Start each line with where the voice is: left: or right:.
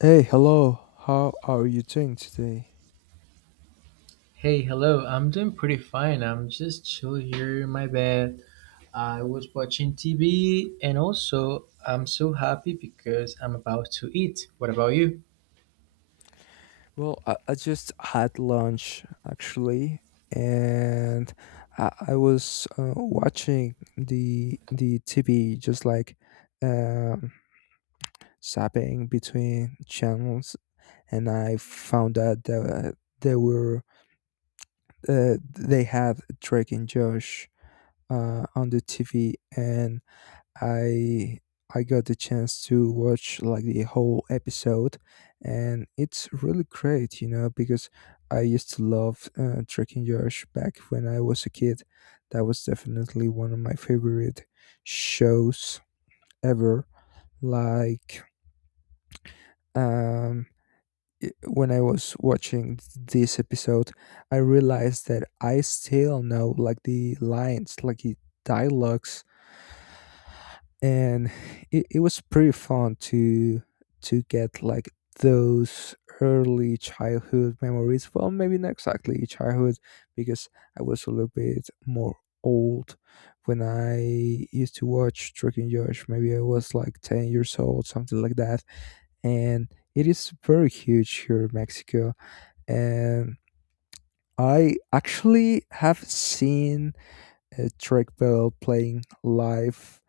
left: Hey, hello. How are you doing today?
right: Hey, hello. I'm doing pretty fine. I'm just chill here in my bed. I was watching TV and also I'm so happy because I'm about to eat. What about you?
left: Well, I just had lunch actually, and I was watching the TV, just like um, zapping between channels, and I found out that they were they had Drake and Josh on the TV, and I I got the chance to watch like the whole episode, and it's really great, you know, because I used to love Drake and Josh back when I was a kid. That was definitely one of my favorite shows ever. Like um when I was watching this episode, I realized that I still know like the lines, like the dialogues, and it was pretty fun to get like those early childhood memories, well, maybe not exactly childhood because I was a little bit more old when I used to watch Drake and Josh. Maybe I was like 10 years old, something like that. And it is very huge here in Mexico, and I actually have seen Drake Bell playing live,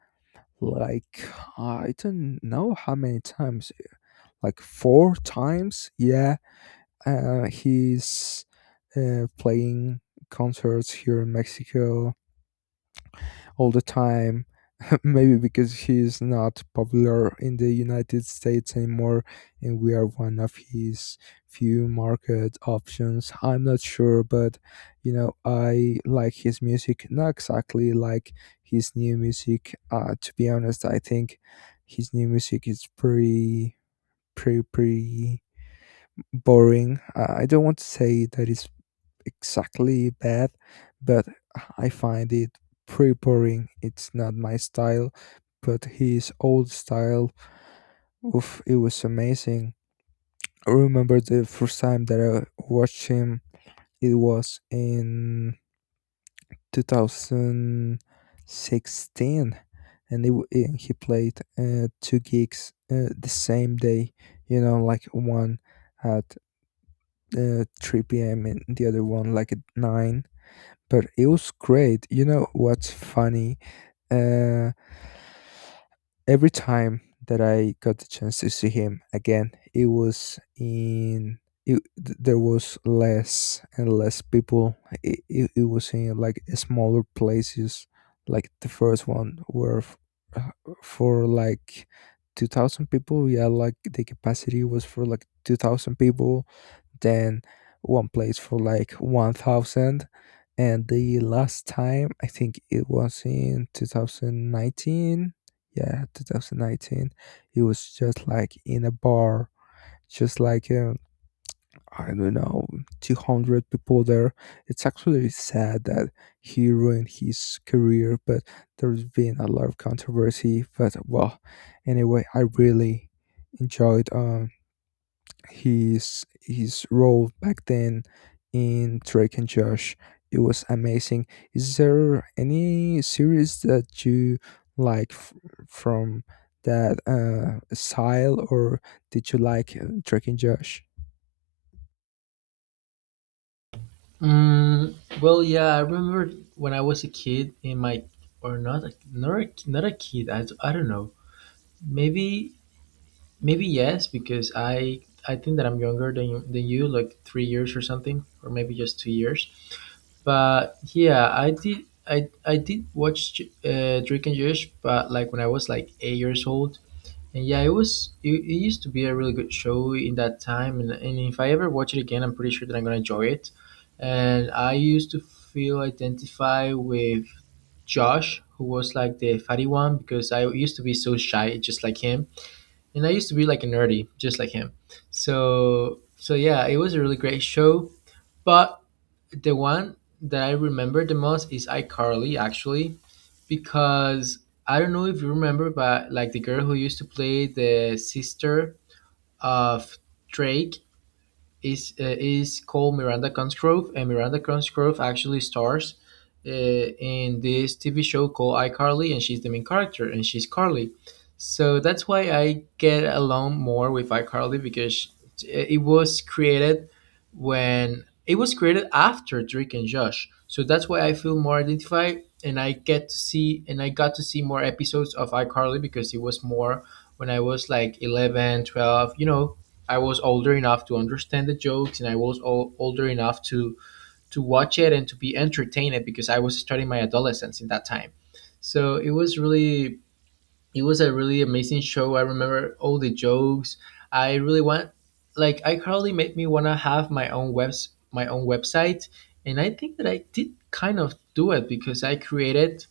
left: like I don't know how many times, like four times. Yeah, he's playing concerts here in Mexico all the time. Maybe because he's not popular in the United States anymore, and we are one of his few market options. I'm not sure, but you know, I like his music, not exactly like his new music. To be honest, I think his new music is pretty, pretty, pretty boring. I don't want to say that it's exactly bad, but I find it pretty boring. It's not my style, but his old style, oof, it was amazing. I remember the first time that I watched him, it was in 2016, and he played two gigs the same day, you know, like one. At 3 p.m. and the other one like at 9. But it was great. You know what's funny? Uh, every time that I got the chance to see him again, it was in. There was less and less people. It was in like smaller places. Like the first one were for like 2,000 people. Yeah, like the capacity was for like 2,000 people. Then one place for like 1,000, and the last time I think it was in 2019. Yeah, 2019, it was just like in a bar, just like I don't know, 200 people there. It's actually sad that he ruined his career, but there's been a lot of controversy, but well, anyway, I really enjoyed his role back then in Drake and Josh. It was amazing. Is there any series that you like from that style, or did you like Drake and Josh?
right: Mm, well, yeah, I remember when I was a kid in my or not a kid. I don't know. Maybe maybe yes because I think that I'm younger than you like 3 years or something, or maybe just 2 years. But yeah, I did. I did watch Drake and Josh, but like when I was like 8 years old, and yeah, it was it, it used to be a really good show in that time, and if I ever watch it again, I'm pretty sure that I'm gonna enjoy it. And I used to feel identify with Josh, who was like the fatty one, because I used to be so shy, just like him, and I used to be like a nerdy, just like him. So yeah, it was a really great show, but the one that I remember the most is iCarly, actually, because I don't know if you remember, but like the girl who used to play the sister of Drake is called Miranda Cosgrove, and Miranda Cosgrove actually stars in this TV show called iCarly, and she's the main character, and she's Carly. So that's why I get along more with iCarly because it was created when it was created after Drake and Josh. So that's why I feel more identified, and I get to see and I got to see more episodes of iCarly because it was more when I was like 11, 12, you know. I was older enough to understand the jokes, and I was older enough to watch it and to be entertained because I was starting my adolescence in that time. So it was really it was a really amazing show. I remember all the jokes. I really want like I currently made me wanna have my own webs my own website, and I think that I did kind of do it because I created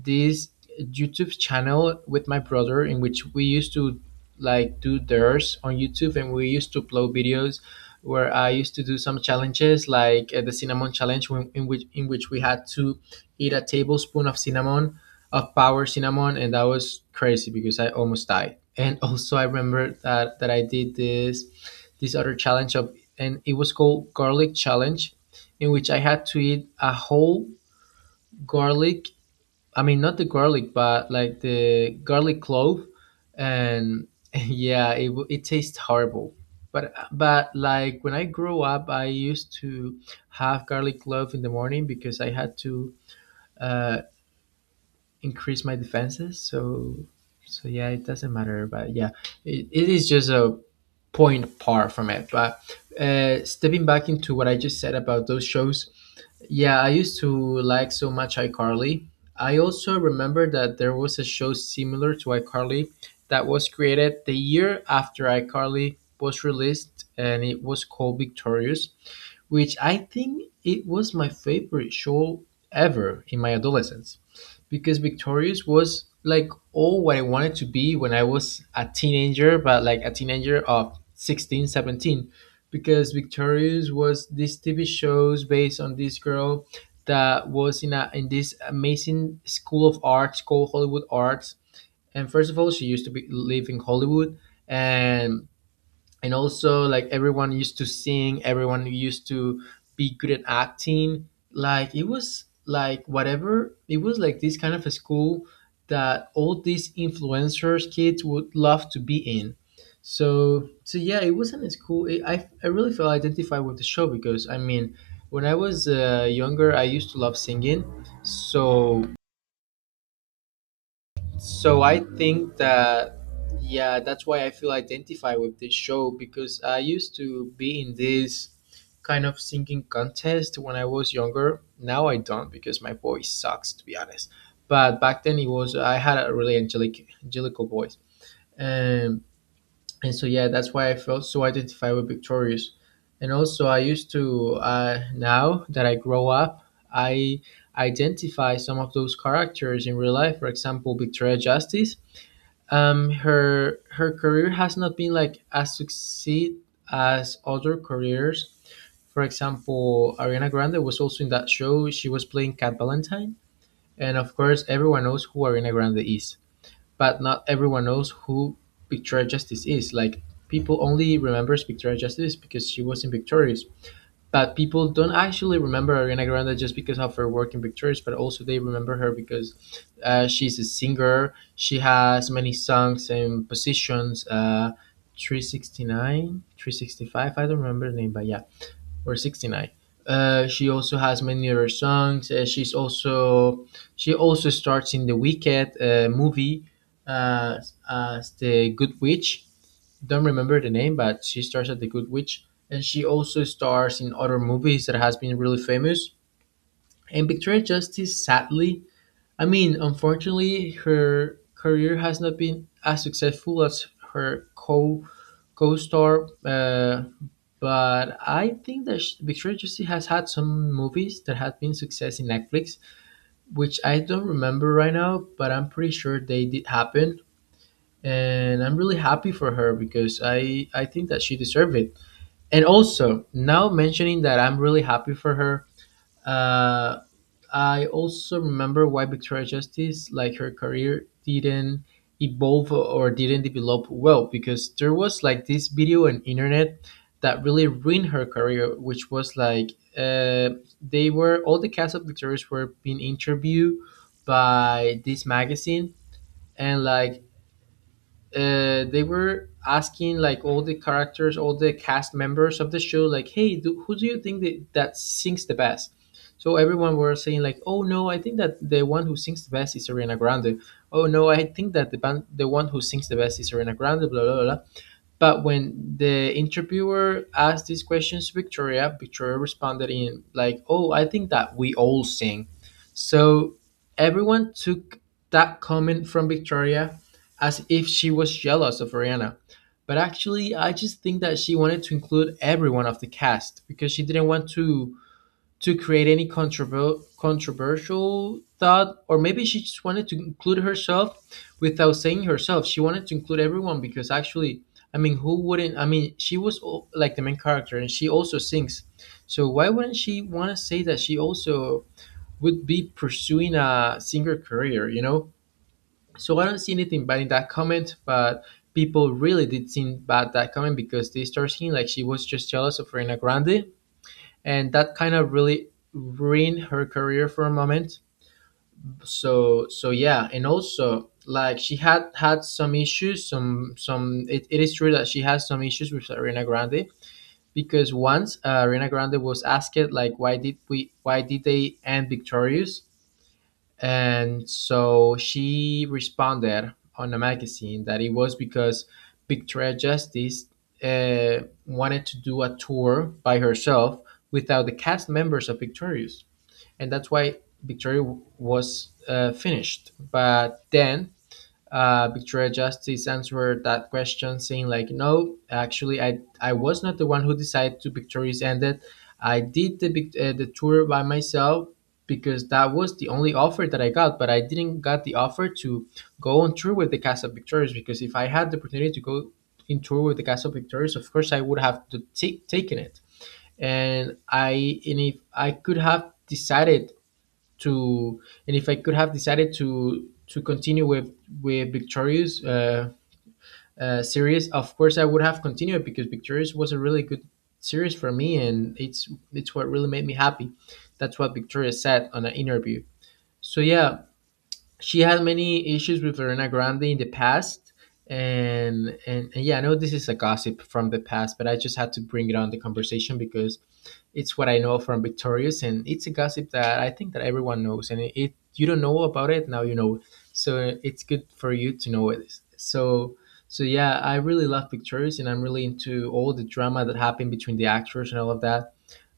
right: this YouTube channel with my brother in which we used to like do theirs on YouTube, and we used to upload videos where I used to do some challenges like the cinnamon challenge in which we had to eat a tablespoon of cinnamon of Power Cinnamon, and that was crazy because I almost died. And also, I remember that I did this this other challenge of, and it was called Garlic Challenge, in which I had to eat a whole garlic. I mean, not the garlic, but like the garlic clove, and yeah, it tastes horrible. But like when I grew up, I used to have garlic clove in the morning because I had to. Uh, Increase my defenses. So yeah, it doesn't matter. But yeah, it is just a point apart from it. But stepping back into what I just said about those shows, yeah, I used to like so much iCarly. I also remember that there was a show similar to iCarly that was created the year after iCarly was released, and it was called Victorious, which I think it was my favorite show ever in my adolescence, because Victorious was like all what I wanted to be when I was a teenager, but like a teenager of 16, 17, because Victorious was this TV shows based on this girl that was in a in this amazing school of arts called Hollywood Arts. And first of all, she used to be live in Hollywood, and and also like everyone used to sing, everyone used to be good at acting. Like it was like whatever, it was like this kind of a school that all these influencers kids would love to be in. So yeah, it wasn't as cool it, I really felt identified with the show because I mean when I was younger I used to love singing. So so I think that yeah, that's why I feel identified with this show, because I used to be in this kind of singing contest when I was younger. Now I don't because my voice sucks, to be honest. But back then it was I had a really angelical voice. Um, and so yeah, that's why I felt so identified with Victorious. And also I used to now that I grow up, I identify some of those characters in real life. For example, Victoria Justice, her career has not been like as succeed as other careers. For example, Ariana Grande was also in that show, she was playing Cat Valentine. And of course everyone knows who Ariana Grande is, but not everyone knows who Victoria Justice is. Like people only remembers Victoria Justice because she was in Victoria, but people don't actually remember Ariana Grande just because of her work in Victorious, but also they remember her because she's a singer. She has many songs and positions. 369, 365, I don't remember the name, but yeah, or 69. She also has many other songs. She also starts in the Wicked movie uh, as the Good Witch, don't remember the name, but she stars at The Good Witch, and she also stars in other movies that has been really famous. And Victoria Justice, sadly, I mean, unfortunately, her career has not been as successful as her co co-star. But I think that sh Victoria Justice has had some movies that have been success in Netflix, which I don't remember right now, but I'm pretty sure they did happen. And I'm really happy for her because I think that she deserved it. And also, now mentioning that I'm really happy for her, uh, I also remember why Victoria Justice, like her career, didn't evolve or didn't develop well, because there was like this video and internet that really ruined her career, which was like uh, they were all the cast of Victoria's were being interviewed by this magazine, and like they were asking like all the characters, all the cast members of the show, like, "Hey, do, who do you think that, that sings the best?" So everyone were saying like, "Oh no, I think that the one who sings the best is Ariana Grande." "Oh no, I think that the band, the one who sings the best is Ariana Grande." Blah blah blah blah. But when the interviewer asked these questions to Victoria, Victoria responded in like, "Oh, I think that we all sing." So everyone took that comment from Victoria as if she was jealous of Rihanna. But actually, I just think that she wanted to include everyone of the cast because she didn't want to create any controversial thought, or maybe she just wanted to include herself without saying herself, she wanted to include everyone. Because actually, I mean, who wouldn't? I mean, like the main character, and she also sings, so why wouldn't she want to say that she also would be pursuing a singer career, you know? So I don't see anything bad in that comment, but people really did seem bad that comment because they start seeing like she was just jealous of Ariana Grande, and that kind of really ruined her career for a moment. So yeah. And also like she had had some issues, some it, it is true that she has some issues with Ariana Grande, because once Ariana Grande was asked like why did they end Victorious, and so she responded on a magazine that it was because Victoria Justice uh, wanted to do a tour by herself without the cast members of Victorious. And that's why was finished. But then Victoria Justice answered that question, saying like, "No, actually, I was not the one who decided to victories ended. I did the tour by myself because that was the only offer that I got. But I didn't got the offer to go on tour with the cast of Victorious, because if I had the opportunity to go in tour with the cast of Victorious, of course I would have to take taken it. And I and if I could have decided to And if I could have decided to continue with Victorious series, of course I would have continued, because Victorious was a really good series for me, and it's what really made me happy." That's what Victoria said on an interview. So yeah, she had many issues with Ariana Grande in the past, and yeah, I know this is a gossip from the past, but I just had to bring it on the conversation because it's what I know from Victorious, and it's a gossip that I think that everyone knows. And if you don't know about it, now you know. So it's good for you to know it. So yeah, I really love Victorious, and I'm really into all the drama that happened between the actors and all of that.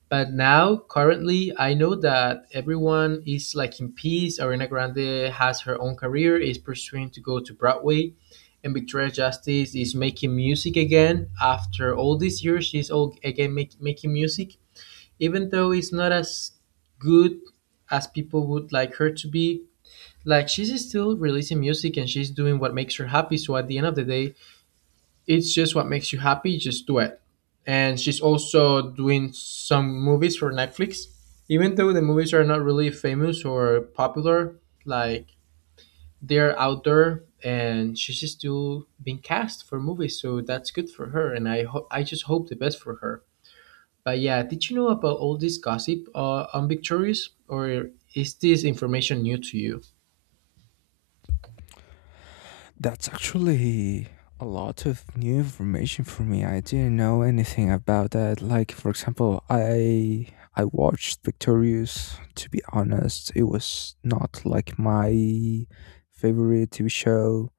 right: But now, currently, I know that everyone is like in peace. Ariana Grande has her own career, is pursuing to go to Broadway, and Victoria Justice is making music again after all these years. She's all again making music, even though it's not as good as people would like her to be. Like, she's still releasing music and she's doing what makes her happy, so at the end of the day, it's just what makes you happy, just do it. And she's also doing some movies for Netflix, even though the movies are not really famous or popular. Like, they're out there and she's still being cast for movies, so that's good for her, and I just hope the best for her. But yeah, did you know about all this gossip on Victorious, or is this information new to you?
left: That's actually a lot of new information for me. I didn't know anything about that. Like for example, I watched Victorious. To be honest, it was not like my favorite TV show.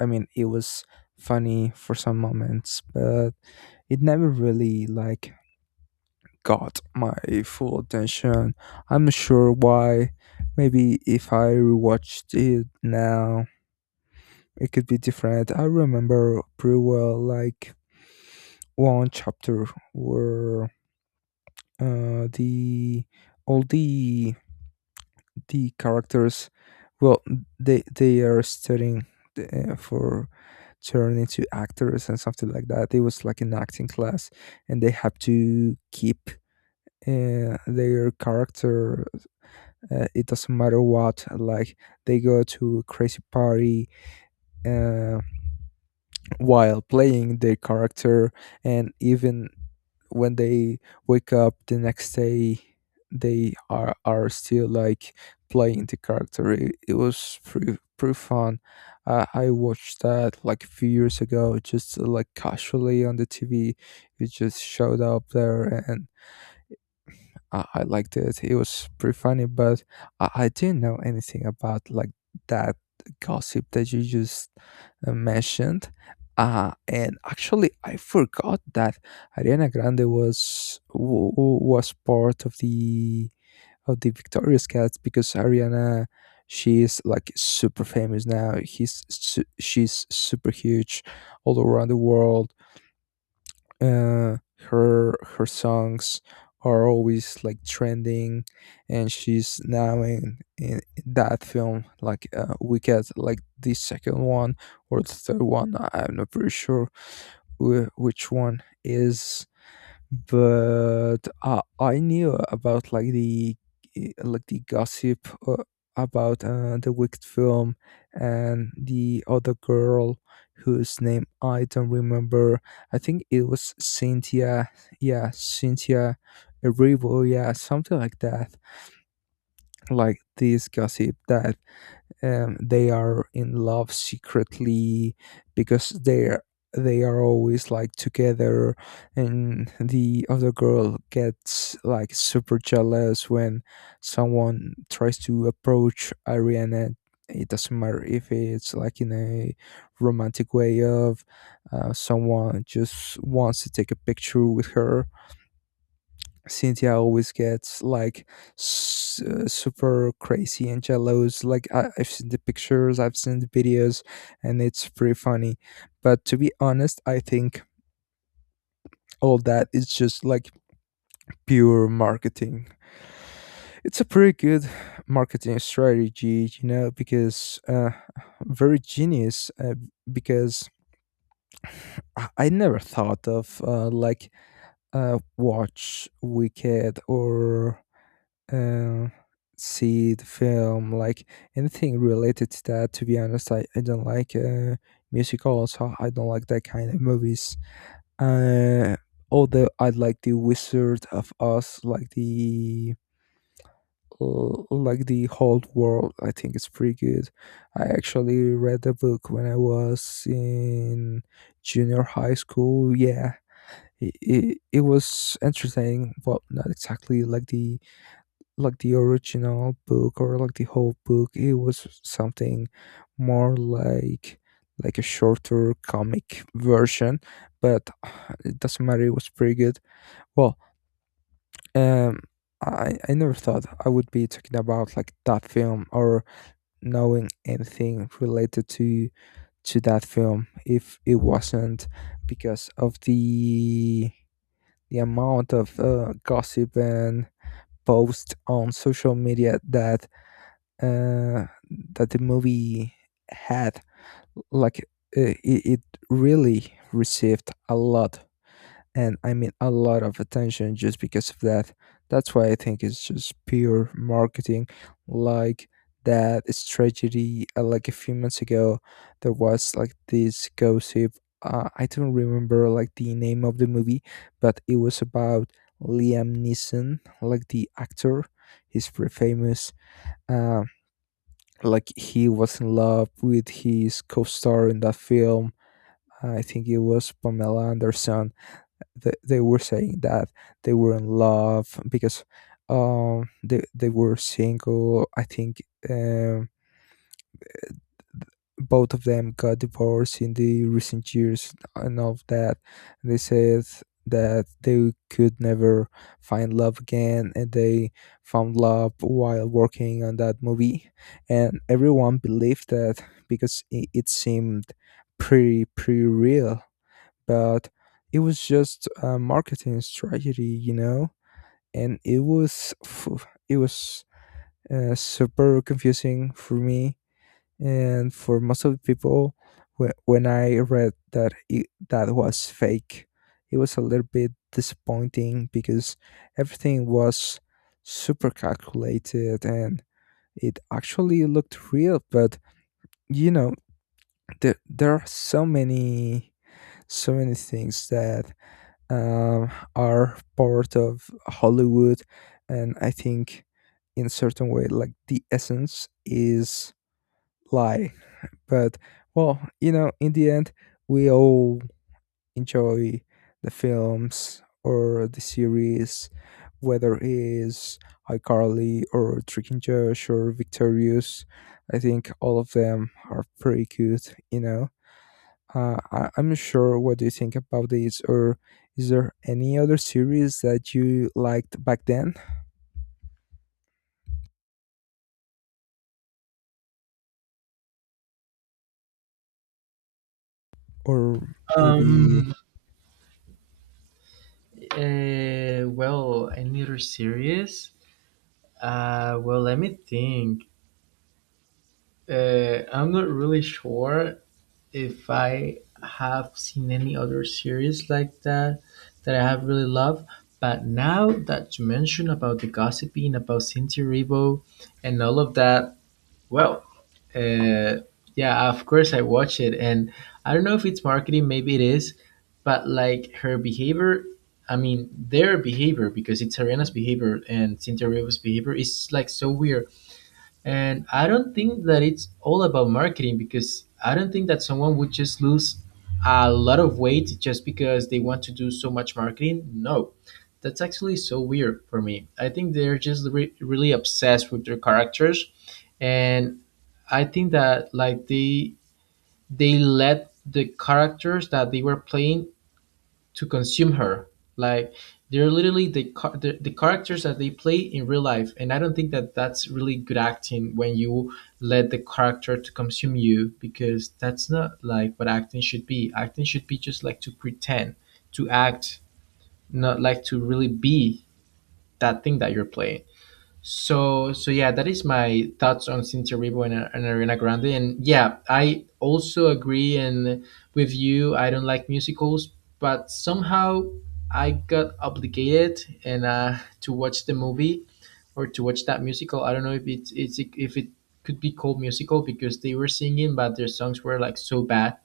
left: I mean, it was funny for some moments, but it never really like got my full attention. I'm not sure why. Maybe if I rewatched it now, it could be different. I remember pretty well, like one chapter where uh, the all the the characters, well, they are studying for turn into actors and something like that. It was like an acting class, and they have to keep their character. It doesn't matter what. Like they go to a crazy party. Uh, while playing their character, and even when they wake up the next day, they are still like playing the character. It was pretty, pretty fun. I watched that like a few years ago, just like casually on the TV. It just showed up there, and I liked it. It was pretty funny, but I didn't know anything about like that gossip that you just mentioned. And actually, I forgot that Ariana Grande was was part of the Victoria's Cats because Ariana, she is like super famous now. She's super huge all around the world. uh, her songs are always like trending, and she's now in that film, like we get like the second one or the third one. I'm not pretty sure which one is, but I knew about like the like the gossip about the Wicked film and the other girl whose name I don't remember. I think it was Cynthia. Yeah, Cynthia Erivo. Yeah, something like that. Like this gossip that they are in love secretly, because they are always like together, and the other girl gets like super jealous when someone tries to approach Ariana. It doesn't matter if it's like in a romantic way, of someone just wants to take a picture with her. Cynthia always gets like super crazy and jealous. Like I've seen the pictures, I've seen the videos, and it's pretty funny. But to be honest, I think all that is just like pure marketing. It's a pretty good marketing strategy, you know, because very genius. Because I never thought of like a watch Wicked or uh, see the film, like anything related to that. To be honest, I don't like musicals. So I don't like that kind of movies. Uh, although I like the Wizard of Oz, like the like the whole world. I think it's pretty good. I actually read the book when I was in junior high school. Yeah. It was entertaining, but not exactly like the original book or like the whole book. It was something more like a shorter comic version, but it doesn't matter, it was pretty good. Well, um I never thought I would be talking about like that film, or knowing anything related to that film if it wasn't because of the amount of gossip and posts on social media that uh, that the movie had. Like it really received a lot, and I mean a lot of attention just because of that. That's why I think it's just pure marketing. Like that strategy, like a few months ago there was like this gossip, I don't remember like the name of the movie, but it was about Liam Neeson, like the actor, he's pretty famous. Uh like he was in love with his co-star in that film. I think it was Pamela Anderson. They were saying that they were in love because they were single, I think. um Both of them got divorced in the recent years and all of that. They said that they could never find love again, and they found love while working on that movie. And everyone believed that because it seemed pretty, pretty real, but it was just a marketing strategy, you know? And it was, phew, it was super confusing for me and for most of the people when I read that it, that was fake. It was a little bit disappointing because everything was super calculated, and it actually looked real, but you know, there are so many so many things that are part of Hollywood, and I think in certain way like the essence is lie, but well, you know, in the end, we all enjoy the films or the series, whether it's iCarly or Drake and Josh or Victorious. I think all of them are pretty good. You know, I'm not sure what do you think about this, or is there any other series that you liked back then, or maybe.
right: Um. Well, any other series? Well, let me think. I'm not really sure if I have seen any other series like that that I have really loved. But now that you mentioned about the gossiping about Cynthia Erivo and all of that, well, uh, yeah, of course I watch it, and I don't know if it's marketing, maybe it is, but like her behavior, I mean their behavior, because it's Serena's behavior and Cynthia Riva's behavior is like so weird, and I don't think that it's all about marketing because I don't think that someone would just lose a lot of weight just because they want to do so much marketing. No. That's actually so weird for me. I think they're just really obsessed with their characters, and I think that like they let the characters that they were playing to consume her. Like, they're literally the the characters that they play in real life, and I don't think that that's really good acting when you let the character to consume you because that's not like what acting should be. Acting should be just like to pretend, to act, not like to really be that thing that you're playing. So yeah, that is my thoughts on Cynthia Erivo and Ariana Grande. And yeah, I also agree and with you. I don't like musicals, but somehow I got obligated, and to watch the movie or to watch that musical. I don't know if it's it's if it could be called musical because they were singing, but their songs were like so bad.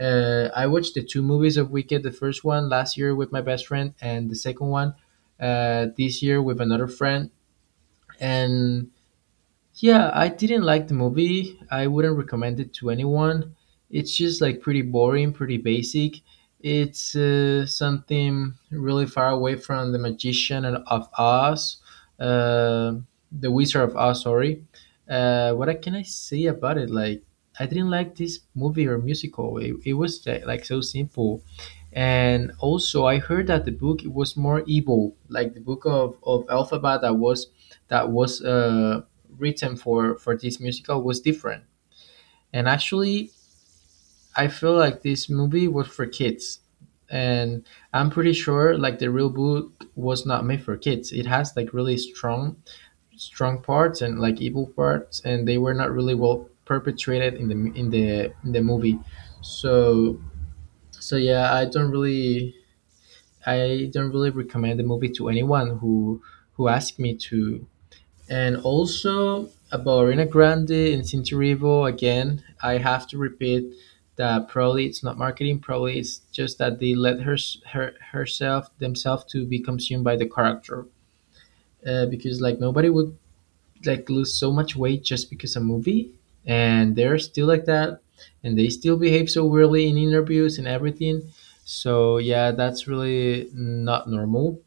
right: I watched the two movies of Wicked. The first one last year with my best friend, and the second one this year with another friend. And yeah, I didn't like the movie. I wouldn't recommend it to anyone. It's just like pretty boring, pretty basic. It's something really far away from The Magician and of Oz, uh, The Wizard of Oz, sorry. Can I say about it? Like, I didn't like this movie or musical. It was like so simple. And also, I heard that the book it was more evil, like the book of Alphabet that was written for this musical was different. And actually, I feel like this movie was for kids, and I'm pretty sure like the real book was not made for kids. It has like really strong parts and like evil parts, and they were not really well perpetrated in the movie. So so yeah, I don't really recommend the movie to anyone who asked me to. And also about Ariana Grande and Cinturrivo, again, I have to repeat that probably it's not marketing. Probably it's just that they let herself themselves to be consumed by the character, because like nobody would like lose so much weight just because a movie, and they're still like that, and they still behave so weirdly in interviews and everything. So yeah, that's really not normal,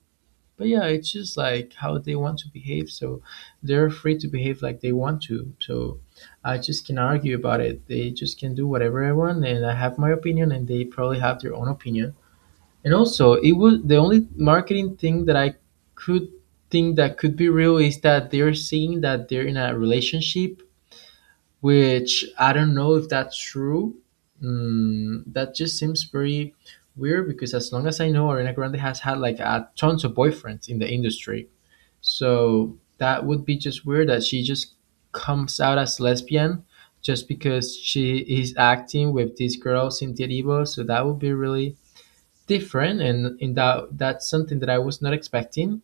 right: but yeah, it's just like how they want to behave, so they're free to behave like they want to. So I just can argue about it. They just can do whatever I want, and I have my opinion, and they probably have their own opinion. And also, it was the only marketing thing that I could think that could be real is that they're seeing that they're in a relationship, which I don't know if that's true. That just seems very weird because as long as I know, Ariana Grande has had like a tons of boyfriends in the industry, so that would be just weird that she just comes out as lesbian just because she is acting with this girl Cynthia Erivo. So that would be really different, and in that that's something that I was not expecting.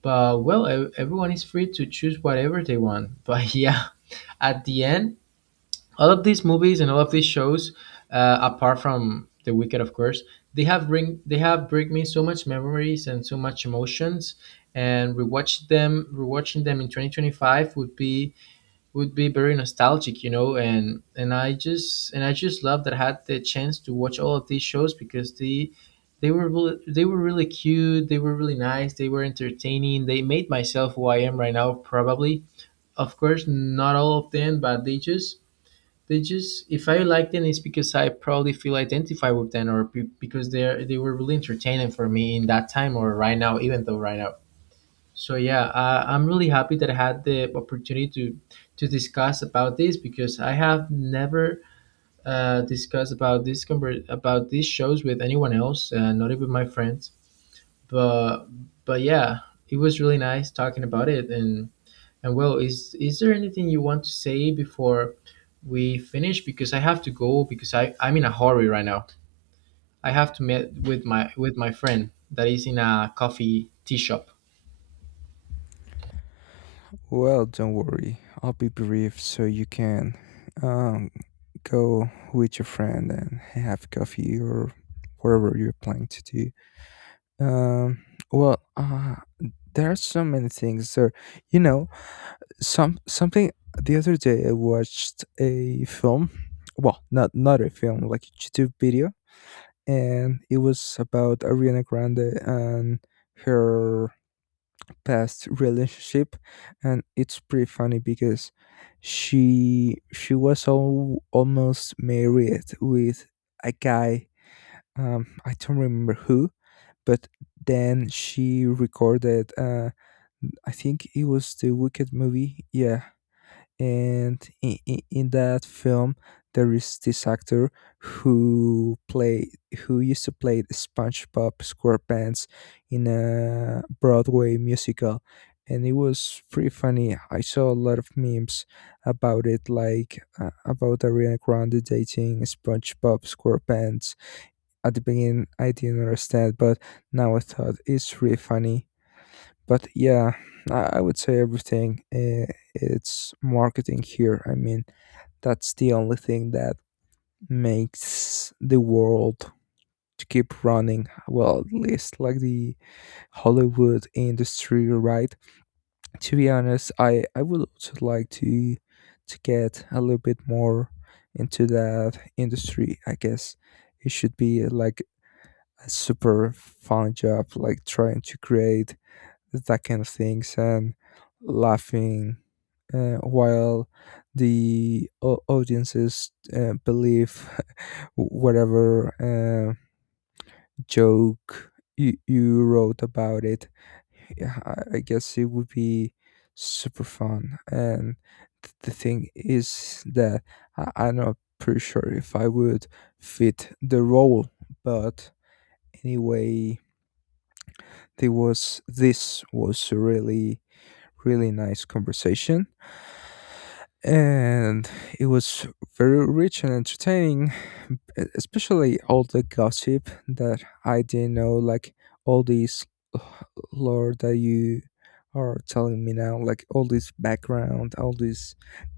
right: But well, everyone is free to choose whatever they want. But yeah, at the end, all of these movies and all of these shows, apart from The Wicked, of course, they have bring me so much memories and so much emotions. And rewatching them in 2025 would be very nostalgic, you know. And I just love that I had the chance to watch all of these shows because they were really cute, they were really nice, they were entertaining. They made myself who I am right now, probably. Of course, not all of them, but they just, if I like them, it's because I probably feel identified with them, or because they were really entertaining for me in that time, or right now, even though right now. So yeah, I'm really happy that I had the opportunity to discuss about this because I have never discussed about this about these shows with anyone else, not even my friends. But but yeah, it was really nice talking about it. And well, is there anything you want to say before we finish? Because I have to go because I'm in a hurry right now. I have to meet with my friend that is in a coffee tea shop.
left: Well, don't worry. I'll be brief, so you can um, go with your friend and have coffee or whatever you're planning to do. Um, well, there are so many things there. You know, something the other day I watched a film. Well, not a film, like a YouTube video, and it was about Ariana Grande and her past relationship, and it's pretty funny because she was all, almost married with a guy, I don't remember who, but then she recorded I think it was the Wicked movie. Yeah. And in that film there is this actor who play who used to play the SpongeBob SquarePants in a Broadway musical, and it was pretty funny. I saw a lot of memes about it, like about Ariana Grande dating SpongeBob SquarePants. At the beginning I didn't understand, but now I thought it's really funny. But yeah, I would say everything. It's marketing here. I mean, that's the only thing that makes the world to keep running. Well, at least like the Hollywood industry, right? To be honest, I would also like to get a little bit more into that industry. I guess it should be like a super fun job, like trying to create that kind of things, and laughing while the audiences believe whatever uh, joke you wrote about it. Yeah, I guess it would be super fun. And the thing is that I'm not pretty sure if I would fit the role, but anyway, there was this was a really really nice conversation. And it was very rich and entertaining, especially all the gossip that I didn't know, like all these uh, lore that you are telling me now, like all this background, all this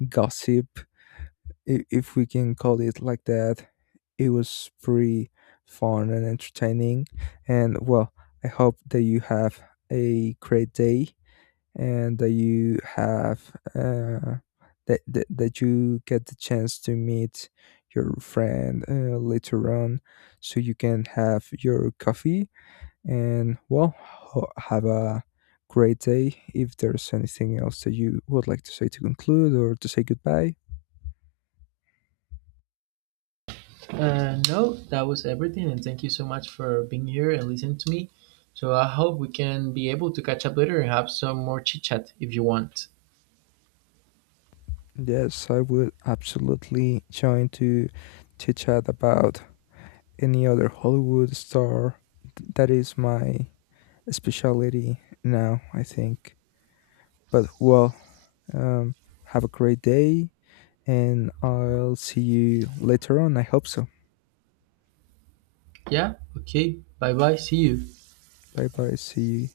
left: gossip, if we can call it like that. It was pretty fun and entertaining. And well, I hope that you have a great day, and that you have that you get the chance to meet your friend later on so you can have your coffee, and well, have a great day. If there's anything else that you would like to say to conclude or to say goodbye.
right: No, that was everything, and thank you so much for being here and listening to me. So I hope we can be able to catch up later and have some more chit chat if you want.
left: Yes, I would absolutely join to chit chat about any other Hollywood star. That is my specialty now, I think. But well, um, have a great day, and I'll see you later on. I hope so.
right: Yeah. Okay. Bye bye. See you.
left: Bye bye. See you.